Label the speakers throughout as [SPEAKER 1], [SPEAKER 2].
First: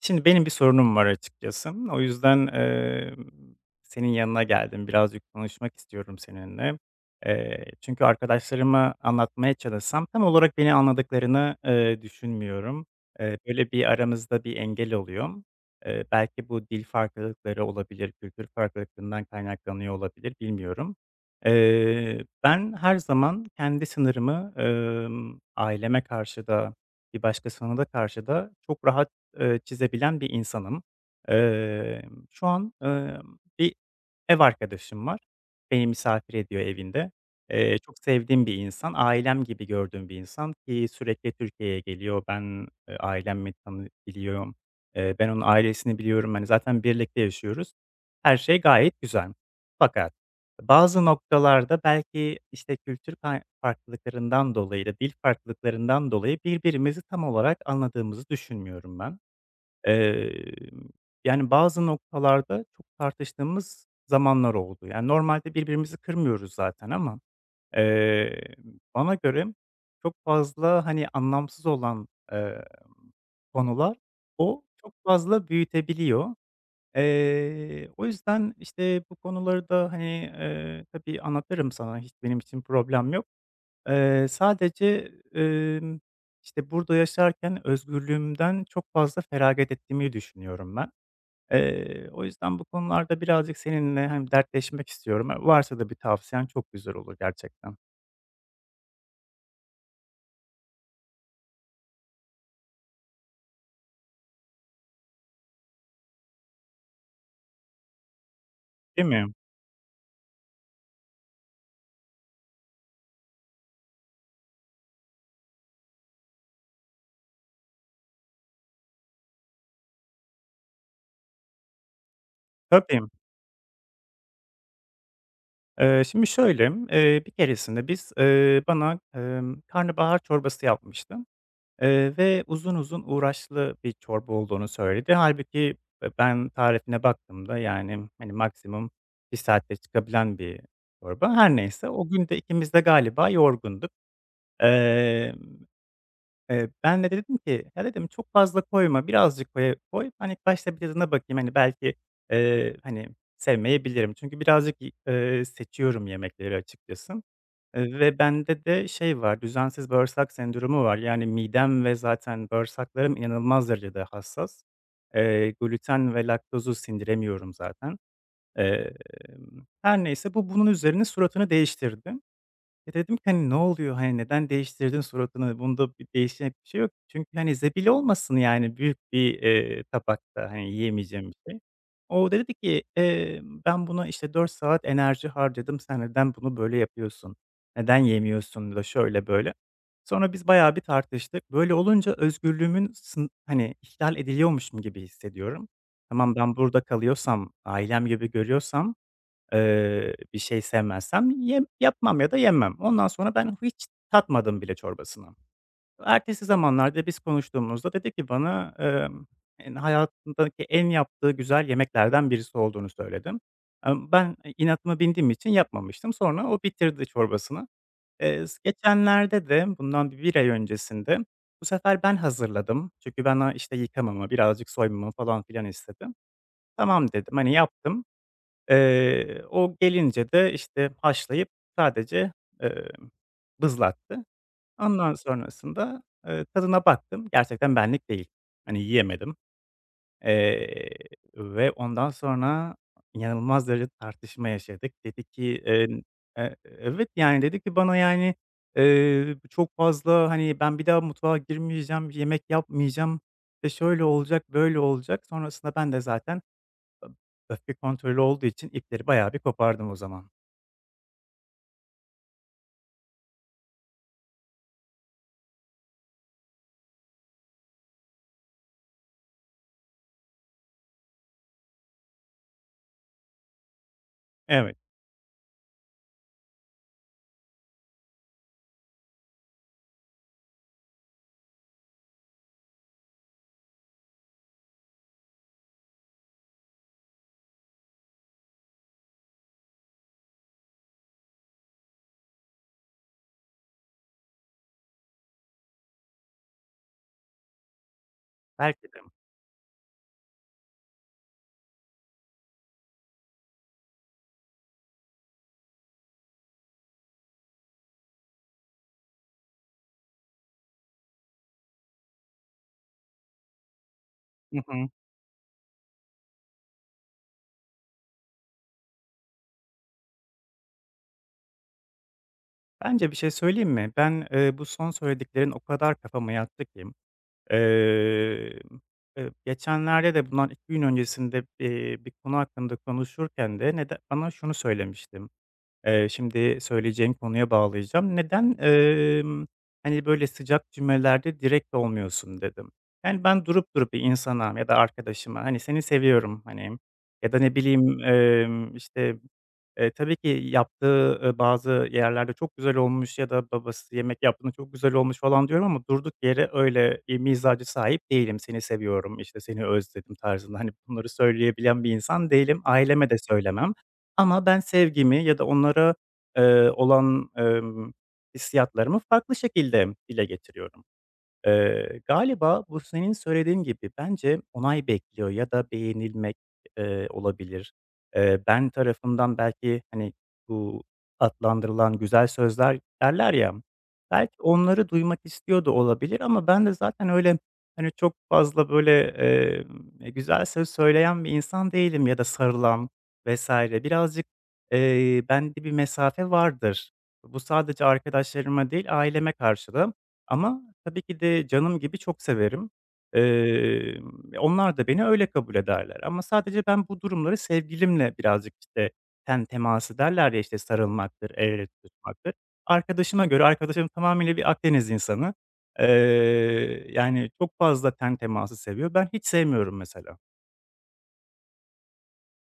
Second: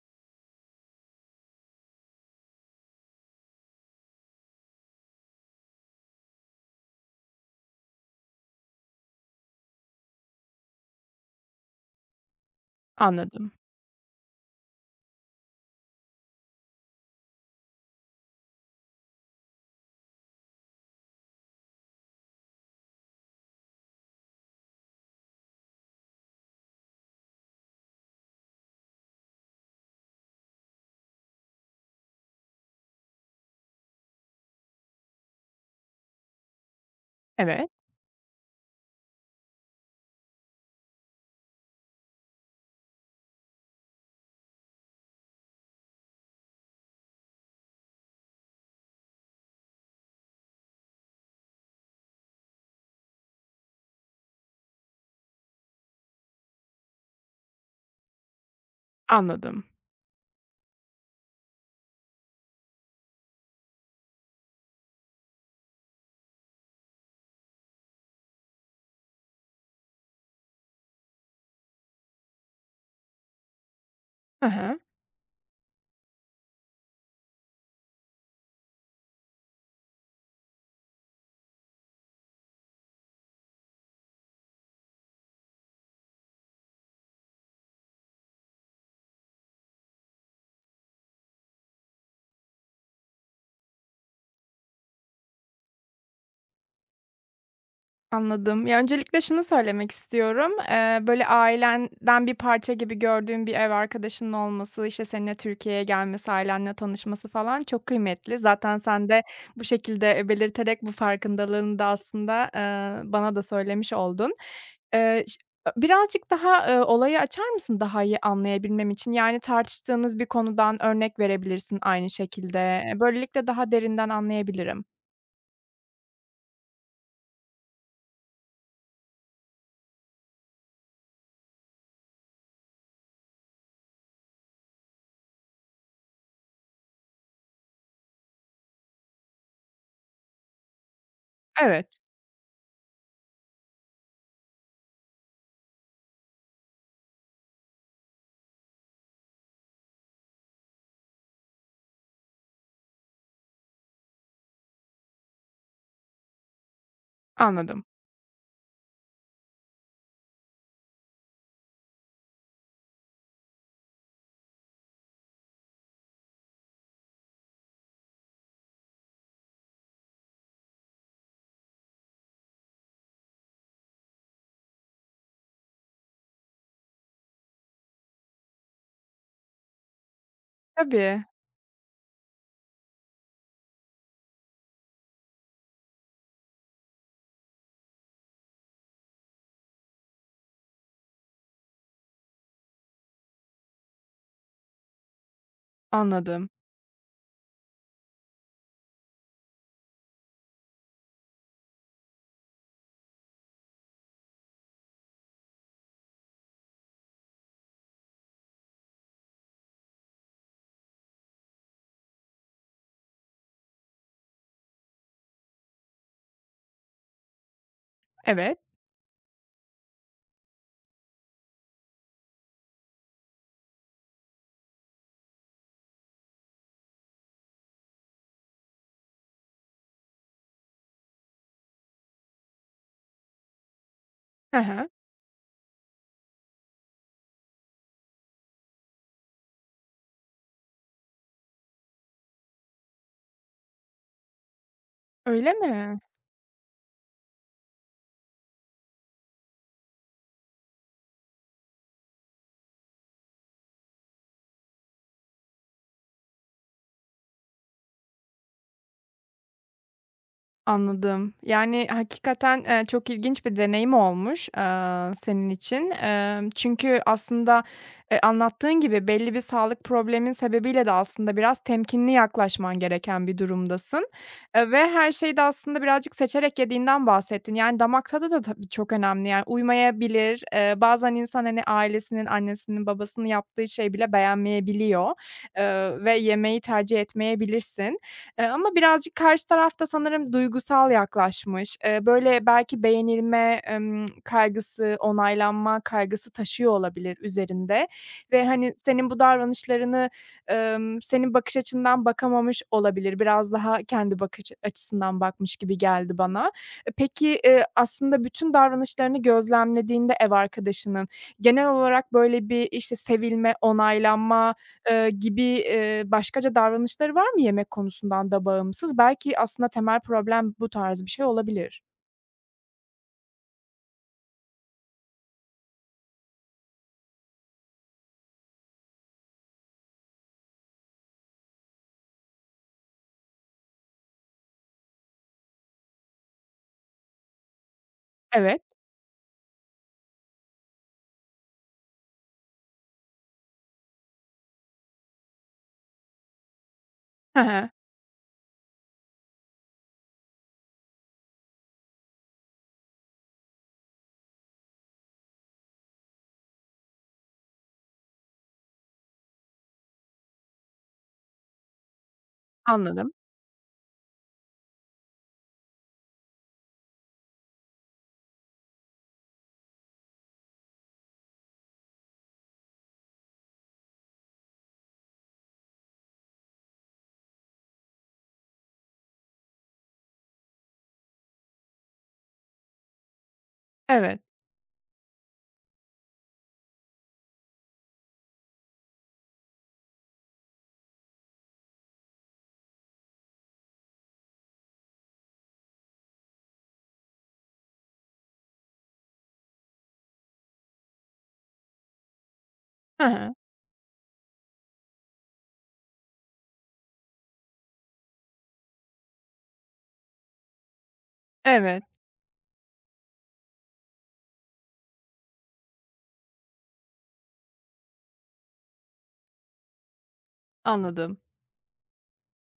[SPEAKER 1] Şimdi benim bir sorunum var açıkçası. O yüzden, senin yanına geldim. Birazcık konuşmak istiyorum seninle. Çünkü arkadaşlarıma anlatmaya çalışsam tam olarak beni anladıklarını, düşünmüyorum.
[SPEAKER 2] Anladım.
[SPEAKER 1] Böyle bir aramızda bir engel oluyor. Belki bu dil farklılıkları olabilir, kültür farklılıklarından kaynaklanıyor olabilir, bilmiyorum. Ben her zaman kendi sınırımı, aileme karşı da bir başkasına da çok rahat çizebilen bir insanım. Şu an, bir ev arkadaşım var. Beni misafir ediyor evinde.
[SPEAKER 2] Evet,
[SPEAKER 1] Çok sevdiğim bir insan, ailem gibi gördüğüm bir insan ki sürekli Türkiye'ye geliyor. Ben, ailemi tanı biliyorum. Ben onun ailesini biliyorum. Hani, zaten birlikte yaşıyoruz. Her şey gayet güzel. Fakat bazı noktalarda belki, işte, kültür kay farklılıklarından dolayı da dil farklılıklarından dolayı birbirimizi tam olarak anladığımızı düşünmüyorum ben.
[SPEAKER 2] anladım.
[SPEAKER 1] Emm, Yani, bazı noktalarda çok tartıştığımız zamanlar oldu. Yani, normalde birbirimizi kırmıyoruz zaten ama, eee, bana göre çok fazla, hani, anlamsız olan, konular
[SPEAKER 2] Hı
[SPEAKER 1] o
[SPEAKER 2] hı,
[SPEAKER 1] çok fazla büyütebiliyor. O yüzden, işte, bu konuları da, hani, tabii anlatırım sana, hiç benim için problem yok. Sadece, işte, burada yaşarken özgürlüğümden çok fazla feragat ettiğimi düşünüyorum ben. O yüzden bu konularda birazcık seninle hem dertleşmek istiyorum. Varsa da bir tavsiyen çok güzel olur gerçekten.
[SPEAKER 2] anladım. Ya, öncelikle şunu söylemek istiyorum. Böyle, ailenden bir parça gibi gördüğün bir ev arkadaşının olması, işte, seninle Türkiye'ye gelmesi, ailenle tanışması falan çok kıymetli. Zaten sen
[SPEAKER 1] Değil
[SPEAKER 2] de
[SPEAKER 1] mi?
[SPEAKER 2] bu şekilde, belirterek bu farkındalığını da aslında, bana da söylemiş oldun. Ş Birazcık daha, olayı açar mısın daha iyi anlayabilmem için? Yani, tartıştığınız bir konudan örnek verebilirsin aynı şekilde.
[SPEAKER 1] Tabii.
[SPEAKER 2] Böylelikle daha derinden anlayabilirim.
[SPEAKER 1] Şimdi şöyle, bir keresinde biz, bana, karnabahar çorbası yapmıştı, ve uzun uzun uğraşlı bir çorba olduğunu söyledi. Halbuki ben tarifine baktığımda, yani, hani, maksimum bir saatte çıkabilen bir çorba. Her neyse,
[SPEAKER 2] Evet,
[SPEAKER 1] o gün de ikimiz de galiba yorgunduk. Emm Ben de dedim ki, "Ya," dedim, "çok fazla koyma, birazcık koy koy. Ben ilk başta bir tadına bakayım, hani, belki, hani, sevmeyebilirim." Çünkü birazcık seçiyorum yemekleri açıkçası.
[SPEAKER 2] anladım.
[SPEAKER 1] Ve bende de şey var, düzensiz bağırsak sendromu var. Yani midem ve zaten bağırsaklarım inanılmaz derecede hassas. Gluten ve laktozu sindiremiyorum zaten. Emm, Her neyse bunun üzerine suratını değiştirdi. Ya, dedim ki, hani, "Ne oluyor? Hani, neden değiştirdin suratını? Bunda bir değişen bir şey yok." Çünkü, hani, zebil olmasın yani büyük bir, tabakta, hani,
[SPEAKER 2] Tabii,
[SPEAKER 1] yiyemeyeceğim bir şey. O da dedi ki, "Ben buna, işte, 4 saat enerji harcadım. Sen neden bunu böyle yapıyorsun? Neden yemiyorsun da şöyle böyle?" Sonra biz bayağı bir tartıştık. Böyle olunca özgürlüğümün sın hani, ihlal ediliyormuşum gibi hissediyorum. Tamam,
[SPEAKER 2] anladım.
[SPEAKER 1] ben burada kalıyorsam, ailem gibi görüyorsam bir şey sevmezsem yem yapmam ya da yemem. Ondan sonra ben hiç tatmadım bile çorbasını. Ertesi zamanlarda biz konuştuğumuzda dedi ki bana, hani, hayatındaki en yaptığı güzel yemeklerden birisi olduğunu söyledim. Ben inatıma bindiğim için yapmamıştım. Sonra o bitirdi çorbasını. S
[SPEAKER 2] Evet.
[SPEAKER 1] geçenlerde de bundan bir ay öncesinde bu sefer ben hazırladım. Çünkü ben, işte, yıkamamı, birazcık soymamı falan filan istedi. "Tamam." dedim, hani, yaptım. O gelince de, işte, haşlayıp sadece, emm, bızlattı.
[SPEAKER 2] Hı hı.
[SPEAKER 1] Ondan sonrasında, tadına baktım. Gerçekten benlik değil. Hani, yiyemedim, eee, ve ondan sonra inanılmaz derecede tartışma yaşadık. Dedi ki,
[SPEAKER 2] Öyle mi?
[SPEAKER 1] e evet, yani, dedi ki bana, yani, çok fazla, hani, ben bir daha mutfağa girmeyeceğim, yemek yapmayacağım, işte, şöyle olacak, böyle olacak. Sonrasında ben de zaten öfke kontrolü olduğu için ipleri bayağı bir kopardım o zaman.
[SPEAKER 2] Anladım. Yani, hakikaten, çok ilginç bir deneyim olmuş, senin için. Çünkü aslında, anlattığın gibi belli bir sağlık problemin sebebiyle de aslında biraz temkinli yaklaşman gereken bir durumdasın, ve
[SPEAKER 1] Evet,
[SPEAKER 2] her şeyi de aslında birazcık seçerek yediğinden bahsettin. Yani, damak tadı da tabii çok önemli. Yani, uymayabilir. Bazen insan, hani, ailesinin, annesinin, babasının yaptığı şey bile beğenmeyebiliyor, ve yemeği tercih etmeyebilirsin. Ama birazcık karşı taraf da sanırım duygusal yaklaşmış. Böyle, belki beğenilme, kaygısı, onaylanma kaygısı taşıyor olabilir üzerinde ve, hani,
[SPEAKER 1] belki de.
[SPEAKER 2] senin bu davranışlarını, senin bakış açından bakamamış olabilir. Biraz daha kendi bakış açısından bakmış gibi geldi bana. E, peki, aslında bütün davranışlarını gözlemlediğinde ev arkadaşının genel olarak böyle bir, işte, sevilme, onaylanma,
[SPEAKER 1] Hı hı.
[SPEAKER 2] gibi, başkaca davranışları var mı yemek konusundan da bağımsız? Belki aslında temel problem bu tarz bir şey olabilir.
[SPEAKER 1] Bence bir şey söyleyeyim mi? Ben, bu son söylediklerin o kadar kafama yattı ki, geçenlerde de bundan 2 gün öncesinde, bir konu hakkında konuşurken de nede bana şunu söylemiştim. Şimdi söyleyeceğim konuya bağlayacağım. "Neden,
[SPEAKER 2] Evet.
[SPEAKER 1] hani, böyle sıcak cümlelerde direkt olmuyorsun?" dedim. Yani, ben durup durup bir insana ya da arkadaşıma, hani, "Seni seviyorum." hani, ya da
[SPEAKER 2] Hı
[SPEAKER 1] ne
[SPEAKER 2] hı.
[SPEAKER 1] bileyim, işte, tabii ki yaptığı, bazı yerlerde çok güzel olmuş ya da babası yemek yaptığında çok güzel olmuş falan diyorum ama durduk yere öyle, mizaca sahip değilim. "Seni seviyorum." işte, "Seni özledim." tarzında, hani, bunları söyleyebilen bir insan değilim. Aileme
[SPEAKER 2] Anladım.
[SPEAKER 1] de söylemem. Ama ben sevgimi ya da onlara, olan, hissiyatlarımı farklı şekilde dile getiriyorum. Galiba bu senin söylediğin gibi bence onay bekliyor ya da beğenilmek, olabilir. Ben tarafından belki, hani, bu adlandırılan güzel sözler derler ya,
[SPEAKER 2] Evet.
[SPEAKER 1] belki onları duymak istiyor da olabilir ama ben de zaten öyle, hani, çok fazla böyle, güzel söz söyleyen bir insan değilim ya da sarılan vesaire. Birazcık, bende bir mesafe vardır. Bu sadece arkadaşlarıma değil, aileme karşı da, ama tabii ki de canım gibi çok severim.
[SPEAKER 2] Hı hı.
[SPEAKER 1] Emm, Onlar da beni öyle kabul ederler ama sadece ben bu durumları sevgilimle birazcık, işte, ten teması derler ya, işte, sarılmaktır, el ele
[SPEAKER 2] Evet,
[SPEAKER 1] tutuşmaktır. Arkadaşıma göre arkadaşım tamamıyla bir Akdeniz insanı. Eee, Yani, çok fazla ten teması seviyor. Ben hiç sevmiyorum mesela.
[SPEAKER 2] anladım.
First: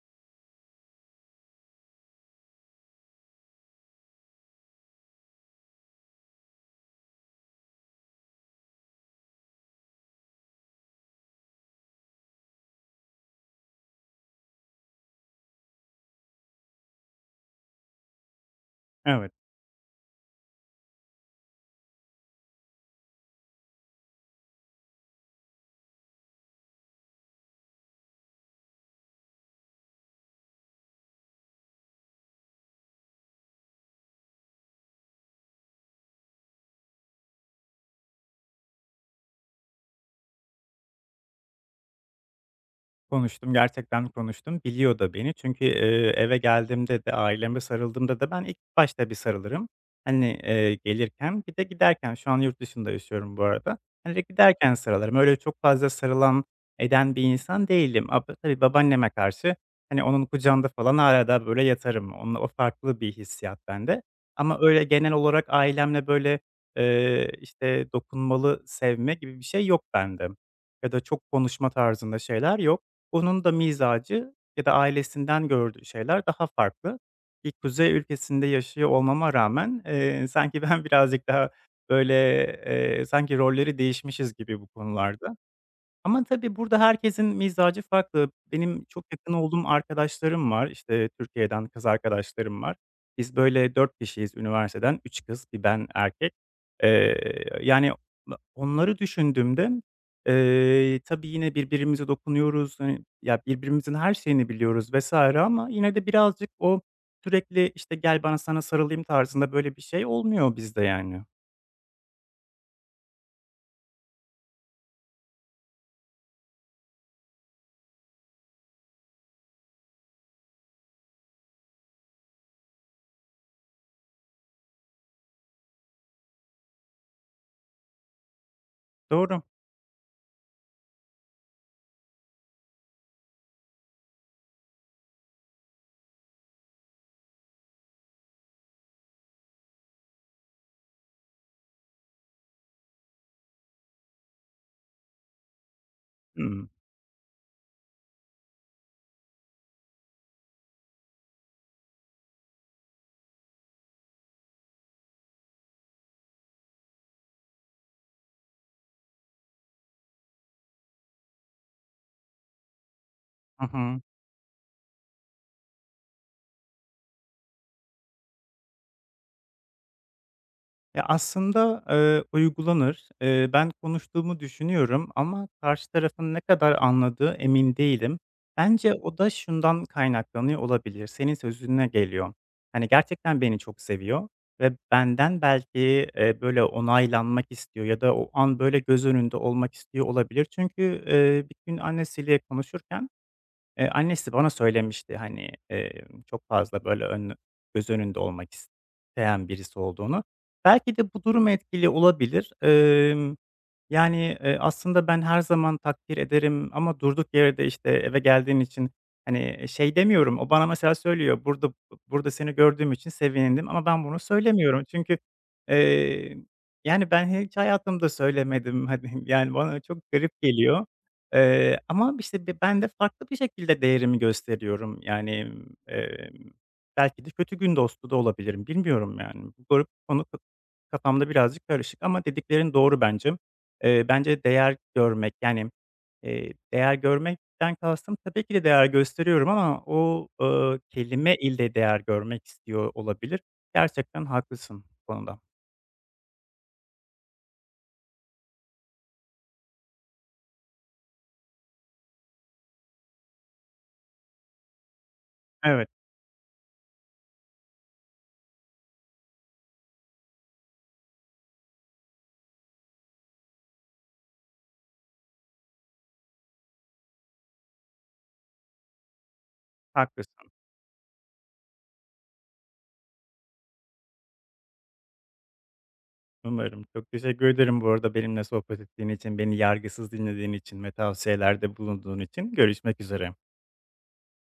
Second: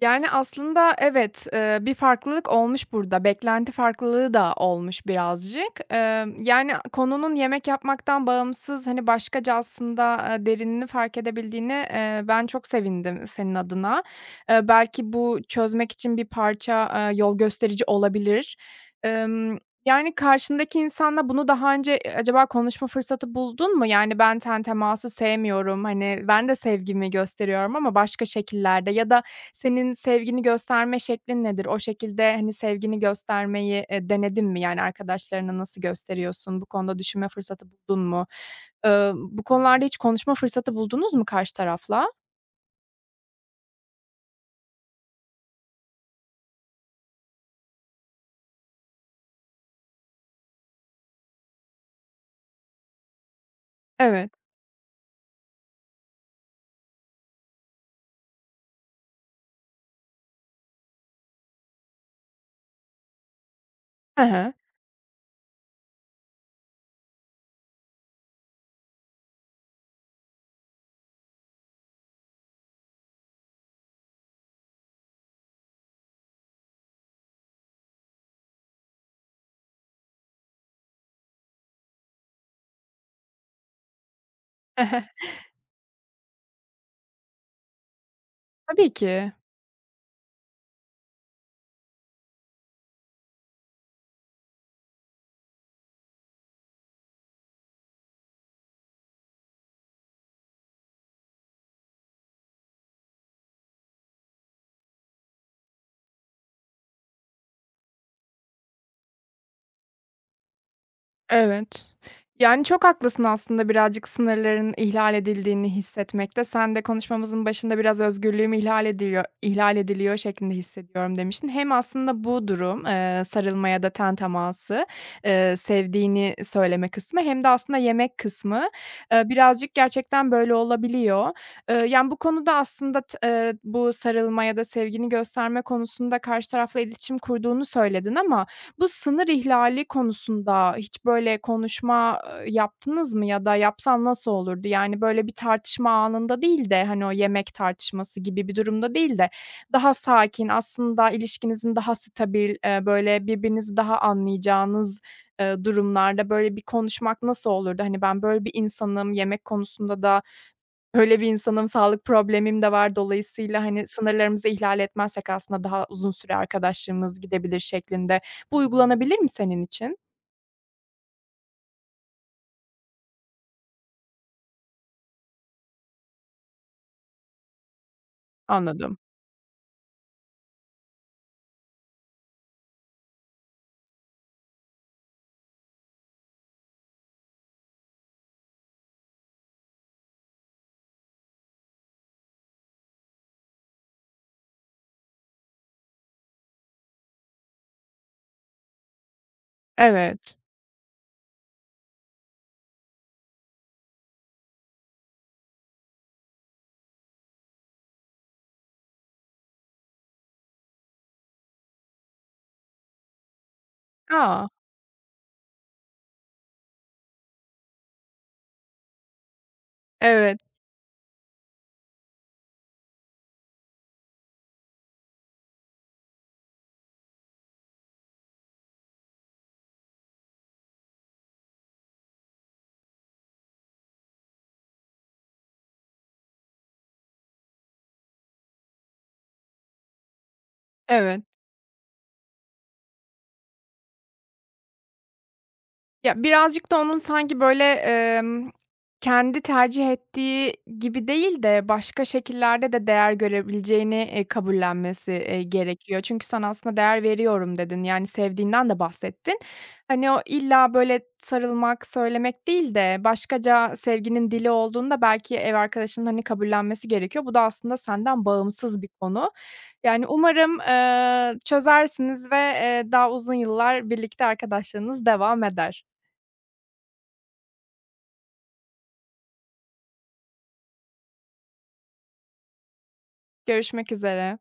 [SPEAKER 2] Yani, aslında evet, bir farklılık olmuş burada. Beklenti farklılığı da olmuş birazcık. Yani, konunun yemek yapmaktan bağımsız, hani, başkaca aslında, derinini fark edebildiğini ben çok sevindim senin adına. Belki bu çözmek için bir parça, yol gösterici olabilir.
[SPEAKER 1] Evet.
[SPEAKER 2] Emm, Yani, karşındaki insanla bunu daha önce, acaba konuşma fırsatı buldun mu? Yani, ben ten teması sevmiyorum, hani, ben de sevgimi gösteriyorum ama başka şekillerde ya da senin sevgini gösterme şeklin nedir? O şekilde, hani, sevgini göstermeyi, denedin mi? Yani, arkadaşlarına nasıl gösteriyorsun? Bu konuda düşünme fırsatı buldun mu? Bu konularda hiç konuşma fırsatı buldunuz mu karşı tarafla?
[SPEAKER 1] Konuştum, gerçekten konuştum. Biliyor da beni çünkü, eve geldiğimde de aileme sarıldığımda da ben ilk başta bir sarılırım. Hani, gelirken bir de giderken şu an yurt dışında yaşıyorum bu arada. Hani,
[SPEAKER 2] Evet.
[SPEAKER 1] giderken sarılırım. Öyle çok fazla sarılan eden bir insan değilim. A, tabii babaanneme karşı, hani, onun kucağında falan hâlâ daha böyle yatarım. Onunla o farklı bir hissiyat bende,
[SPEAKER 2] Hı hı.
[SPEAKER 1] ama öyle genel olarak ailemle böyle, işte, dokunmalı sevme gibi bir şey yok bende ya da çok konuşma tarzında şeyler yok. Onun da mizacı ya da ailesinden gördüğü şeyler daha farklı. Bir kuzey ülkesinde yaşıyor olmama rağmen, sanki ben birazcık daha, böyle, sanki rolleri değişmişiz gibi bu
[SPEAKER 2] Hı hı.
[SPEAKER 1] konularda. Ama tabii burada herkesin mizacı farklı. Benim
[SPEAKER 2] Tabii
[SPEAKER 1] çok
[SPEAKER 2] ki.
[SPEAKER 1] yakın olduğum arkadaşlarım var. İşte, Türkiye'den kız arkadaşlarım var. Biz böyle 4 kişiyiz üniversiteden. Üç kız, bir ben erkek. Yani, onları düşündüğümde, tabii yine birbirimize dokunuyoruz. Hani, ya, birbirimizin her şeyini biliyoruz vesaire. Ama yine de birazcık o sürekli, işte, "Gel bana sana sarılayım." tarzında böyle bir şey olmuyor bizde yani.
[SPEAKER 2] Evet. Yani, çok haklısın aslında birazcık sınırların ihlal edildiğini hissetmekte. Sen de konuşmamızın başında biraz özgürlüğüm ihlal ediliyor şeklinde hissediyorum demiştin. Hem aslında bu durum, sarılma ya da ten teması, sevdiğini söyleme kısmı hem de aslında yemek kısmı,
[SPEAKER 1] Doğru.
[SPEAKER 2] birazcık gerçekten böyle olabiliyor. Yani, bu konuda aslında t bu sarılma ya da sevgini gösterme konusunda karşı tarafla iletişim kurduğunu söyledin ama bu sınır ihlali konusunda hiç böyle konuşma, yaptınız mı ya da yapsan nasıl olurdu? Yani, böyle, bir tartışma anında
[SPEAKER 1] Hımm.
[SPEAKER 2] değil de, hani, o yemek tartışması gibi bir durumda değil de daha sakin, aslında ilişkinizin daha stabil, böyle, birbirinizi daha anlayacağınız, durumlarda, böyle, bir konuşmak nasıl olurdu? Hani, ben böyle bir insanım, yemek konusunda da öyle bir insanım, sağlık problemim de var. Dolayısıyla,
[SPEAKER 1] Hı
[SPEAKER 2] hani,
[SPEAKER 1] hı.
[SPEAKER 2] sınırlarımızı ihlal etmezsek aslında daha uzun süre arkadaşlığımız gidebilir şeklinde. Bu uygulanabilir mi senin için?
[SPEAKER 1] Ya, aslında, uygulanır. Ben konuştuğumu düşünüyorum ama karşı tarafın ne kadar anladığı emin değilim. Bence
[SPEAKER 2] Anladım.
[SPEAKER 1] o da şundan kaynaklanıyor olabilir, senin sözüne geliyor. Hani, gerçekten beni çok seviyor ve benden belki, böyle, onaylanmak istiyor ya da o an, böyle, göz önünde olmak istiyor olabilir. Çünkü, bir gün annesiyle konuşurken annesi bana söylemişti, hani, çok fazla böyle ön göz önünde olmak isteyen birisi olduğunu.
[SPEAKER 2] Evet.
[SPEAKER 1] Belki de bu durum etkili olabilir. Yani, aslında ben her zaman takdir ederim ama durduk yere de, işte, eve geldiğin için, hani, şey demiyorum, o bana mesela söylüyor, "Burada seni gördüğüm için sevindim." ama ben bunu
[SPEAKER 2] A!
[SPEAKER 1] söylemiyorum. Çünkü, eee, yani, ben hiç hayatımda söylemedim, hani, yani, bana çok garip
[SPEAKER 2] Evet,
[SPEAKER 1] geliyor. Ama, işte, ben de farklı bir şekilde değerimi gösteriyorum. Yani, emm, belki de kötü gün dostu da olabilirim. Bilmiyorum, yani. Bu garip konu k kafamda birazcık karışık ama dediklerin doğru bence. Bence değer görmek, yani, değer görmekten kastım tabii ki de değer gösteriyorum ama o,
[SPEAKER 2] evet.
[SPEAKER 1] kelime ile değer görmek istiyor olabilir. Gerçekten haklısın bu konuda.
[SPEAKER 2] Ya, birazcık da onun sanki, böyle, kendi tercih ettiği gibi değil de başka şekillerde de değer görebileceğini, kabullenmesi,
[SPEAKER 1] Evet,
[SPEAKER 2] gerekiyor. Çünkü sen aslında "değer veriyorum" dedin, yani, sevdiğinden de bahsettin. Hani, o illa, böyle, sarılmak, söylemek değil de başkaca sevginin dili olduğunda belki ev arkadaşının, hani, kabullenmesi gerekiyor. Bu da aslında senden bağımsız bir konu. Yani,
[SPEAKER 1] haklısın.
[SPEAKER 2] umarım, çözersiniz ve, daha uzun yıllar birlikte arkadaşlığınız devam eder.
[SPEAKER 1] Umarım. Çok teşekkür ederim bu arada benimle sohbet ettiğin için, beni yargısız dinlediğin için ve tavsiyelerde bulunduğun için. Görüşmek üzere.
[SPEAKER 2] Görüşmek üzere.